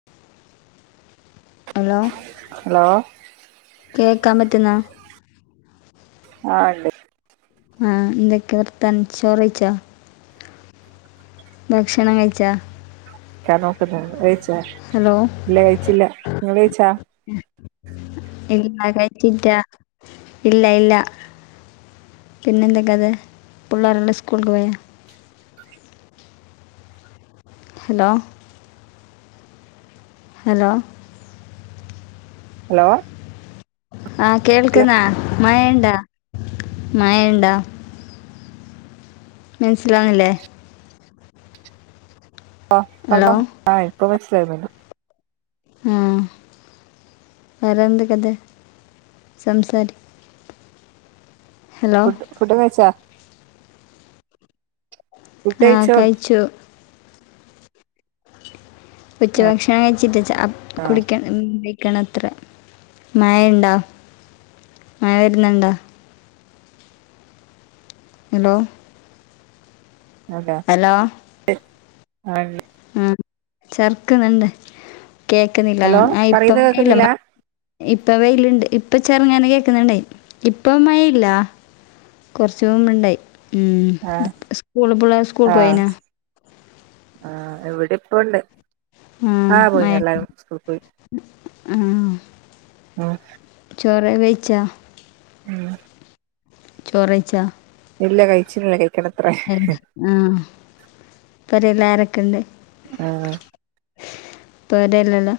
[inaudible] Hello hello കേക്കാൻ പറ്റുന്നൊ ആഹ് ണ്ട് ആഹ് എന്തൊക്കെ വർത്താനം ചോറയിച്ചോ ഭക്ഷണം കഴിച്ചോ കഴിക്കാൻ നോക്കുന്നു ഹലോ ഇല്ല കഴിച്ചില്ല നിങ്ങള് കഴിച്ചാ ഇല്ല കഴിച്ചില്ല ഇല്ല ഇല്ല പിന്നെന്തൊക്കെത് പുള്ളേരെല്ലാം സ്കൂൾക്ക് പോയോ ഹലോ ഹലോ ഹലോ ആഹ് ഇല്ല കേൾക്ക്‌ന്നാ മയേണ്ടാ മയേണ്ടാ മൻസ്സിലാണ്ല്ലേ ആ ഹലോ പർഞ്ഞോ ആ ഇപ്പൊ മൻസ്സ്ലായിന്നെല്ലാം ആഹ് വേറെന്തെക്കത് സംസാരിക് ഫുഡ് ഫുഡ് ഒക്കയ്ച്ചോ ആ കഴിച്ചു ഉച്ച ഭക്ഷണം കഴിച്ചിട്ടച്ചാ അപ് ആ കുടിക്കൺ മ് മെയ് ക്കണത്രേ മയേണ്ടോ മയ വര് ന്ന് ണ്ടോ ഹെലോ അതെ ഹലോ ആ ല്ല് [unintelligible] ആ ചെർക്ക്ന്ന്ണ്ട് കേക്ക്ന്നില്ല ഹലോ അങ്ങൻ ആ ഇപ്പം പറയുന്നത് ല്ല കേൾക്കുന്നില്ല മാ ഇപ്പ വെയില്ണ്ട് ഇപ്പ ചെർങ്ങനെ കേക്ക്ന്ന്ണ്ടെ ഇപ്പ മയേയില്ല കുറച്ച് മുമ്പ് ണ്ടായി ഉം ആ സ്കൂൾ പുള്ളെ ആ സ്കൂൾക്കോയീനാ ആ ഇവിടെപ്പണ്ട് ആഹ് പോയി എല്ലാരും സ്കൂൾക്കോയി ആഹ് ആഹ് ചോറേ കയ്ച്ചാ ഉം ചോറെയ്ച്ചോ ഇല്ല കഴിച്ല്ല കഴിക്കണം എന്ത് ആ പെരേലാ രൊക്കെണ്ട് ആഹ് പെരേല്ലല്ലോ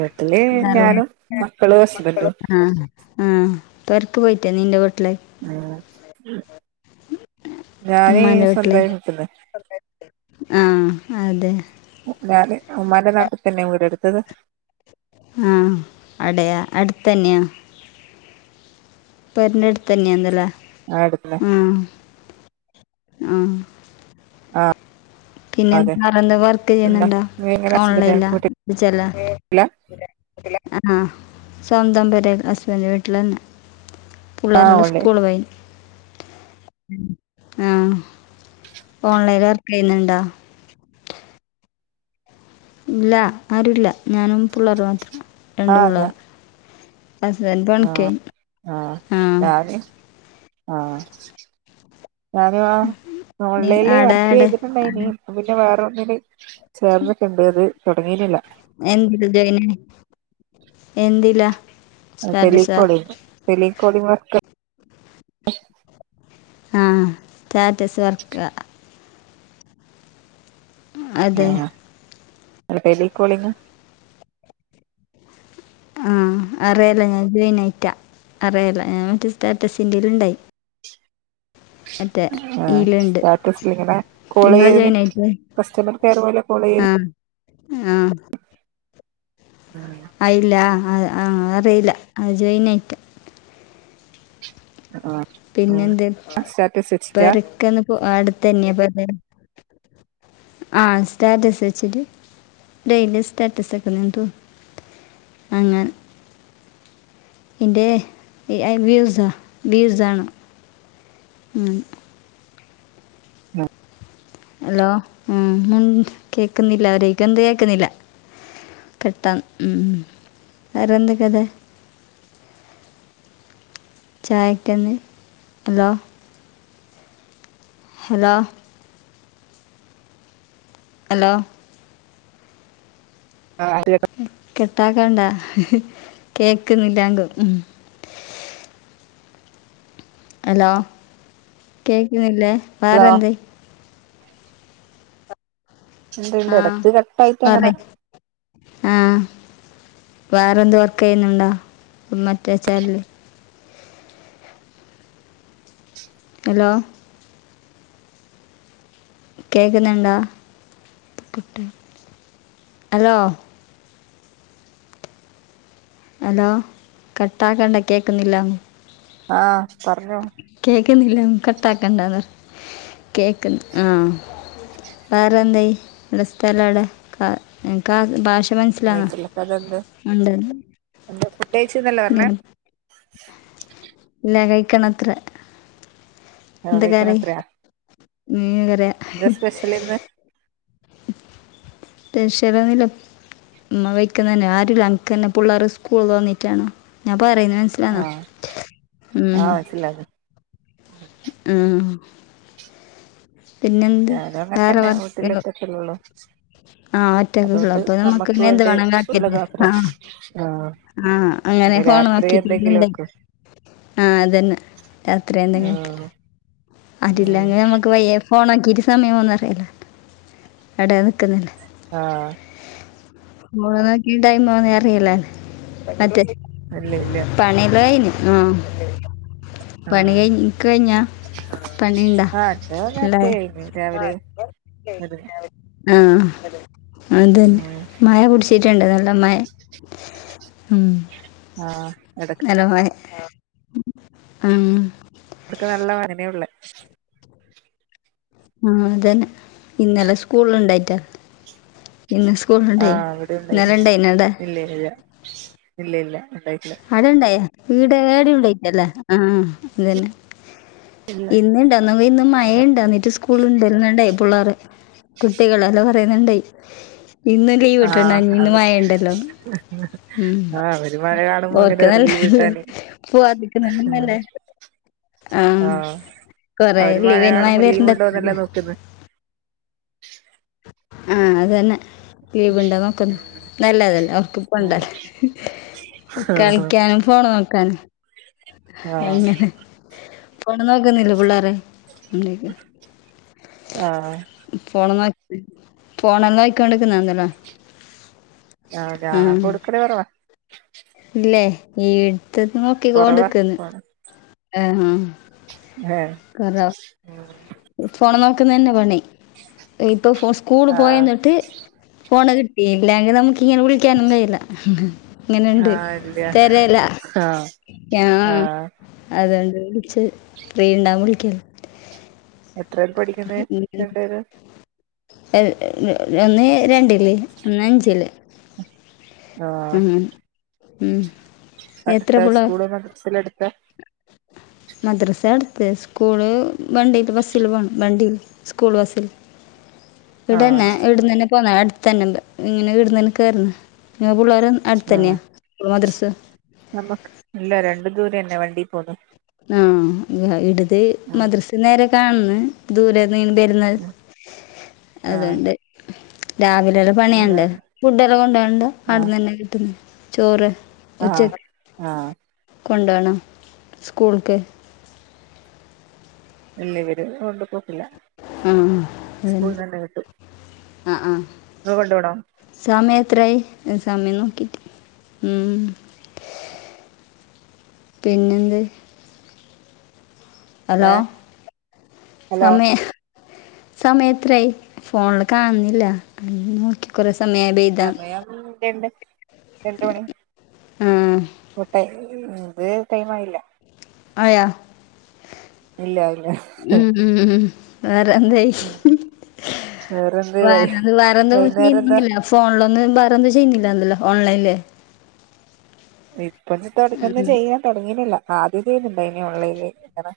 വീട്ടില് ആറും ഞാനും മക്കളും ഹസ്ബൻഡും [unintelligible] ആ ആഹ് പെര്ക്ക് പോയിറ്റ നിന്റെ വീട്ടില് ആഹ് ഉമ്മാന്റെ സ്വന്തമായി വീട്ടിലേക്ക് നിൽക്കുന്നത് ആഹ് അതെ ഞാന് ഉമ്മാന്റെ നാട്ടി തന്നെയാ വീടെടുത്തത് ആഹ് അടയ അടുത്തെന്നെയാ പെര്ന്റട്തെന്യേ ന്ന് ലെ ആ എട്തനെ ആഹ് ആ പിന്നെ അതെ എന്താറെന്താ വർക്ക് പിന്നെ ചെയ്ന്ന്ണ്ടാ നിങ്ങളെ ഹസ്ബൻഡ് ഓൺലൈൻ ലാ വീട്ടിലില്ല ച്ചല്ല ആഹ് സ്വന്തം പെരെ ഹസ്ബൻഡിന്റെ വീട്ടിലന്നെ ആ പുള്ളേറെല്ല ഉള്ളി സ്കൂള് പോയി ആഹ് ഓൺലൈൻൽ വർക്കെയ്ന്ന്ണ്ട ഇല്ല ആരുല്ല ഞാനും പുള്ളേർ മാത്രം ആ രണ്ട് പുള്ളേർ. ഹസ്ബൻഡ് പണിക്കോയി. ആഹ് ഞാന് ആഹ് ഞാനുവാ നീ ഓൺലൈലീ ആടെ വർക്ക് ആടെ ചെയ്തിട്ടുണ്ടായിനി ആടെ പിന്നെ വേറെ ഒന്നില് ചേർന്ന്ട്ട്ണ്ട് അത് തൊട്ങ്ങീട്ടില്ല. എന്തിചെയ്യണേ എന്തില ആഹ് ടെലികോളിങ് ടെലികോളിങ്‌ വർക്ക ആഹ് സ്റ്റാറ്റസ് വർക്ക അതെ ആഹ് ടെലികോളിങ് ആഹ് അറെല ഞാൻ ജോയിനയിറ്റാ അറെലാ ഞാൻ മറ്റേ സ്റ്റാറ്റസിന്റെല്ണ്ടായി. ആഹ് ഈലുണ്ട് സ്റ്റാറ്റസ് ലിങ്ങനെ നിങ്ങൾ കോളെയ്യല് ജോയിൻ ആയിട്ട് കസ്റ്റമർ കെയർ പോലെ കോളയ്യല് ആഹ് ആഹ് [unintelligible] ആയില്ല അ ആ അറിയില്ല അത് ജോയിൻ ആയിട്ട് ആഹ് പിന്നെന്ത് പെരക്കന്ന് പ അടുത്തന്നെയ പെര ആഹ് സ്റ്റാറ്റസ് വെച്ചിട്ട് ഡയിലി സ്റ്റാറ്റസ് വെക്കുന്നയാന്ന് തോന്ന അങ്ങെ എൻ്റെ എ വ്യൂസാ വ്യൂസാണ് ഉം അഹ് ലോ ഉം കേക്കുന്നില്ല [unintelligible] കേക്കുന്നില്ല കെട്ടാം ഉം വേറെന്ത്കതെ ചായക്കെന്ത് [unintelligible] ഹലോ ഹലോ [unintelligible] കെട്ടാക്കണ്ടാ കേക്കുന്നില്ലാങ്കും ഉം ഹലോ കേക്കുന്നില്ലേ വേറെന്ത് ഇണ്ട് ഇണ്ട് ഇടക്ക് കട്ടായിട്ടങ്ങനെ ആഹ് വേറെന്ത് വർക്ക് ചെയ്യുന്നുണ്ടാ മറ്റേ ചാലില് ഹലോ കേക്ക്ന്ന്ണ്ടാ ഹലോ ഹലോ കട്ടാക്കണ്ട കേക്കുന്നില്ല ആഹ് പറഞ്ഞോ കേക്കുന്നില്ലം കട്ടാക്കണ്ടാന്ന് കേക്ക് ആഹ് വേറെന്തയി നിന്റെ സ്ഥലെവിടെ ആഹ് എന്ക്കാ ഭാഷ മനസ്സിലാ ഒണ്ട് ന്താ ഫുഡ് കഴിച്ന്നല്ലേ പറഞ്ഞെ ഇല്ല കയ്ക്കണത്രെ ആ എന്ത കറി? മീൻകറിയ ന്താ സ്പെഷ്യലിന്ന് ശ്യലൊന്നുല്ല ഉ വെക്കുന്ന തന്നെ ആരും നനക്ക്ന്നെ പുള്ളേർ സ്കൂള തന്നിട്ടാണ് ഞാൻ പറയുന്ന ഉം അഹ് ല മ്മ് പിന്നെന്ത് വേറെ വർത്താനം ചല്ലള ആഹ് ഒറ്റക്കള്ള അപ്പൊ നമ്മുക്ക് ഇനെ എന്ത് വേണ്ടി വേണ ഉള്ളത് ആക്കില്ലെ മാത്രം ആഹ് ആഹ് ആഹ് അങ്ങനെ ഇനി ഫോണ് രാത്രി നോക്കിട്ട എന്തെങ്കിലും ഇണ്ട വെക്കും ആഹ് അതന്നെ രാത്രി എന്തെങ്കിലക്ക ആഹ് ഉം അരില്ലങ്ങനെ നമ്മക്ക് പയ്യ ഫോണ് ആക്കി ഇരി സമയമോന്ന അറിയില്ല എവിടയാ നിൽക്കുന്നില്ലേ ആഹ് മഓണക്കി ടൈറ്റ നോക്കി ടൈമന്ന അറിയില്ല മറ്റേ അല്ല ഇല്ല പണി ഒക്ക കഴിഞ്ഞു പണി ഒക്ക കഴിഞ്ഞ ആച്ച നേത്തായി രാവിലെ അത് ആഹ് അതന്നെ ഉം മായ കുടിച്ച ട്ടുണ്ട് നല്ല മഴ ഉം ആഹ് എതൊക്കെ അല്ലോ ഉം അവടുക്ക് നല്ല വനനേ ഉള്ള ആഹ് അതന്നെ ഇന്നലെ സ്കൂൾ ഉണ്ടായി ഇന്ന് സ്കൂൾ ആഹ് അവിടെ ഉണ്ടായില്ല ഇല്ല ഇല്ല ഇല്ല ഇല്ല ഉണ്ടായിട്ടില്ല അവിടെ ഉണ്ടായോ ഇവിടെ ഉണ്ടായിട്ടില്ല ആഹ് അതന്നെ ഇല്ല ഇന്ന് മഴ ഉണ്ട് എന്നിട്ട് സ്കൂള് ഉണ്ടാരുന്നു എന്ന് കുട്ടികളല്ലാം പറയുന്നുണ്ടായി ഇന്നും ലീവ് ആഹ് ആണ് അവര് മഴ ഉണ്ട് ആഹ് അവര് മഴ കാണുമ്പോ അങ്ങനെ ഓർക്ക പറയും ലീവ് നല്ലല്ലേ കിട്ടാന് ഉം പവാദിക്കുന്നന്നല്ലേ [unintelligible] ആഹ് കുറെ അവര് മഴ ലീവ് കാണുമ്പോ വരുന്നു ലീവ് ണ്ട് ഉണ്ടോന്നല്ല നോക്കുന്നെ ആഹ് അത് തന്നെ ലീവ് ഉണ്ടോ എന്ന് നോക്ക നല്ലതല്ലേ അവർക്ക് ഉം ആഹ് കളിക്കാന്‍ ഫോണ് നോക്കാണ് ആഹ് അവിടെ ഫോണ് നോക്കുന്നില്ലേ കുട്ടികൾ ആഹ് ഉണ്ട് ഫോൺ നോക്കിക്കോണ്ടിരിക്കുന്നു അതെ ആഹ് കൊടുക്കുന്നത് കുറവാ ഇല്ലേ അടുത്തന്ന് നോക്കി കോണ്ടിരിക്കുന്നു ആഹ് ആഹ് ആഹ് ആഹ് ഹലൊ ആഹ് ഫോണ് നോക്കുന്നത് തന്നെ പണി ഇപ്പൊ സ്കൂള്‍ പോയി ആഹ് വന്നിട്ട് ഫോണ് കിട്ടിയില്ലെങ്കിൽ നമുക്ക് ഇങ്ങനെ വിളിക്കാനും കഴിയില്ല ആഹ് ഇല്ല തരില്ല ആഹ് ആഹ് അതുകൊണ്ട് വിളിച്ചത് ഫ്രീ ഉണ്ടാവുമ്പോൾ വിളിക്ക എത്ര യിലാണ് പഠിക്കുന്നത് രണ്ട് പേരും ഒരാൾ രണ്ടില് ഒരാൾ അഞ്ചില് ആഹ് ഉം എത്ര പിള്ളേ സ്കൂളും മദ്രസ എല്ലാം അടുത്താണോ മദ്രസ അടുത്താണ് സ്കൂള് ബസ്സിൽ പോവും സ്കൂൾ ബസ്സിൽ ആഹ് ഇവിടന്നെ ഇവിടുന്നു തന്നെ പൊന്നെ അടുത്ത് തന്നെ ഉണ്ട് ഇങ്ങനെ ഇവിടുന്നു തന്നെ കേറുന്നു പിള്ളേരും അടുത്ത് തന്നെയാ സ്കൂളും മദ്രസ് നമ്മുക്ക് ഇല്ല രണ്ടു ദൂരെന്നെയാ വണ്ടി പോന്ന് ആഹ് ഇങ്ങനെ ഇവിടുത് ഉം മദ്രസെന്ന് നേരെ കാണുന്നെ ദൂരെന്നിങ്ങനെ ബാര് ന്നെ ഉം ആഹ് അത്കൊണ്ട് രാവിലെല പണിയൊണ്ട് ഫുഡ് എല്ലാം കൊണ്ടൊണ്ട് ആഹ് അവിടുന്ന് തന്നെ കിട്ടുന്നെ ചോറ് ആഹ് ഉച്ചക്ക് ആഹ് കൊണ്ട് പോണ് സ്കൂളുക്ക് ഇല്ല ഇവര് കൊണ്ട് പോക്കില്ല ഉം ഉം ഉം സ്കൂളിൽ നിന്ന് കിട്ടും ആഹ് ആഹ് ഇങ്ങള് കൊണ്ട് പോണോ സമയം എത്ര ആയി അ സമയം നോക്കിട്ട് ഉം പിന്നെ എന്തേ ഹലോ ഏഹ് ഹലോ സമയ സമയം എത്രായി ഫോണില് കാണുന്നില്ല നോക്കി കുറെ സമയം ആയി ബേ സമയം രണ്ട് രണ്ട് ആ മണിഎന്നിട്ട് ഉം ഇത് ടൈം ആയില്ല ആയാ ഇല്ല ഇല്ല ഉം ഉം വേറെ എന്തെ വേറെന്ത് വൈ വേറെന്ത് വേറൊന്നും വൈന്നേരം എന്താ ചിയുന്നില്ലല്ലോ ഫോണിലൊന്ന് വേറെന്തും ചെയ്യുന്നില്ലന്നല്ലോ ഓൺലൈനില് ഇപ്പൊന്ന് തൊട ഒന്ന് ചെയ്യാൻ തുടങ്ങീട്ടില്ല ആദ്യം ചെയ്യുന്നുണ്ടായ്ന് ഓൺലൈനിൽ ങ്ങനെ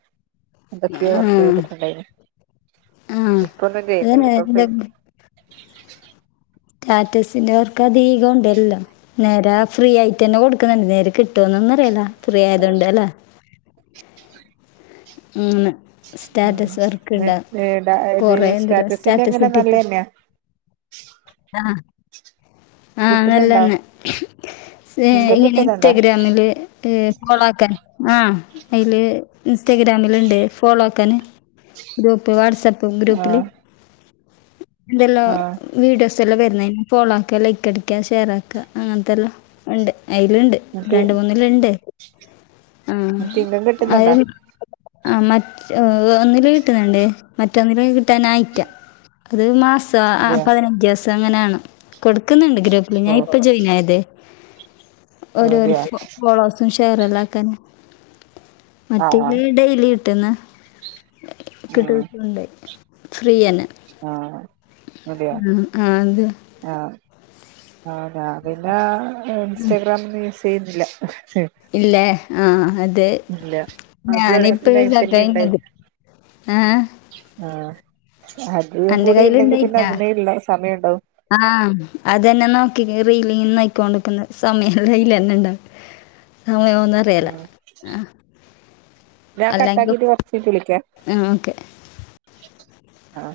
എന്തൊക്കെയോ ആ വർക്ക് ചെയ്തിട്ടുണ്ടായിനു ആ ഇപ്പൊന്നും ചെയ്യുന്ന്ല്ല ഇതന്നെ ഇപ്പൊ പെ എന്തെങ്കിലും റ്റാറ്റസിൻ്റെ വർക്കധീകം ഉണ്ടല്ലോ നേരാ ഫ്രീ ആയിട്ടന്നെ കൊടുക്കുന്ണ്ട് നേരെ കിട്ടോന്നൊന്നും അറിയില്ല ഫ്രീ ആയതൊണ്ട് അല്ലേ ഉം ന്ന് ഉം സ്റ്റാറ്റസ് വർക്ക്ണ്ടാ നെറ്റ് ഇത് കൊറെണ്ടല്ലോ സ്റ്റാറ്റസിന്റെ സ്റ്റാറ്റസ് അങ്ങനെ ഇട്ടിട്ട് നല്ലതന്നെയാ ആഹ് ആഹ് കിട്ടുന്നുണ്ടോ നല്ലതന്നെ സേ ഇൻകം എങ്ങെനെ കിട്ടുന്നുണ്ടോ ഇൻസ്റ്റഗ്രാമില് കേ കൊളാകാന് ആഹ് അയില് ഇൻസ്റ്റാഗ്രാമില്ണ്ട് ഫോളോ ആക്കാന് ഗ്രൂപ്പ് വാട്സപ്പ് ഗ്രൂപ്പില് ആഹ് ഇന്തല്ലോ ആഹ് വീഡിയോസ് എല്ലാം വരുന്നയിനെ ഫോളോ ആക്ക ലൈക്ക് അടിക്ക ഷെയർ ആക്ക അങ്ങനത്തെല്ലാണ്ട് അയില്ണ്ട് എന്നിട്ട് രണ്ട് മൂന്നില്ണ്ട് ട്ട് ഇങ്കം കിട്ടുന്നുണ്ടാ ആഹ് മറ്റ് ഓ ഒന്നില് കിട്ട്ന്ണ്ട് മറ്റൊന്നില് കിട്ടാനായിറ്റ അത് മാസ് ത്താ ആഹ് ഇല്ലയോ പതിനഞ്ച്സം അങ്ങനെയാണ് കൊടുക്കുന്നുണ്ട് ഗ്രൂപ്പില് ഓ ഞാൻ ഇപ്പൊ ജോയിൻ ആയതേ ഓ ഓരോരു അതെയോ ഫോ ഫോളോസും ഷെയറല്ലാക്കാന് ആ ആ പിന്നെ ഈ ഡെയിലി കിട്ടുന്ന ഉം കിട്ടാതൊണ്ട് ഫ്രീയെന്നെ ആ ആഹ് ആഹ് അത് ആഹ് ആഹ് ഞാ പിന്നേ ഇൻസ്റ്റഗ്രാമില് സ് ചെയ്യുന്നില്ല ഇല്ലേ ആഹ് അദേ ഇല്ല അത് വേണേ ഞാനിപ്പോ പിന്നെ അതിൽ [unintelligible] ആഹ് ആഹ് അതുവും അന്റെ കൂടിണ്ടെങ്കി പിന്നെ കയ്യില്ണ്ടായിറ്റാ അതിനേ ഇള്ള സമയഉണ്ടാവൂ ആഹ് അതന്നെ നോക്കി കേ റീലി നോയ്ക്കോണ്ടിക്കുന്ന സമയീലന്നെണ്ടാവില്ല ആയൊന്ന് അറ ഉം ഞാ അല്ലെങ്കി കട്ടാക്കീട്ട് കൊറച്ച് കഴിഞ്ഞിട്ട് വിളിക്കാ ആഹ് ഓക്കെ ആഹ്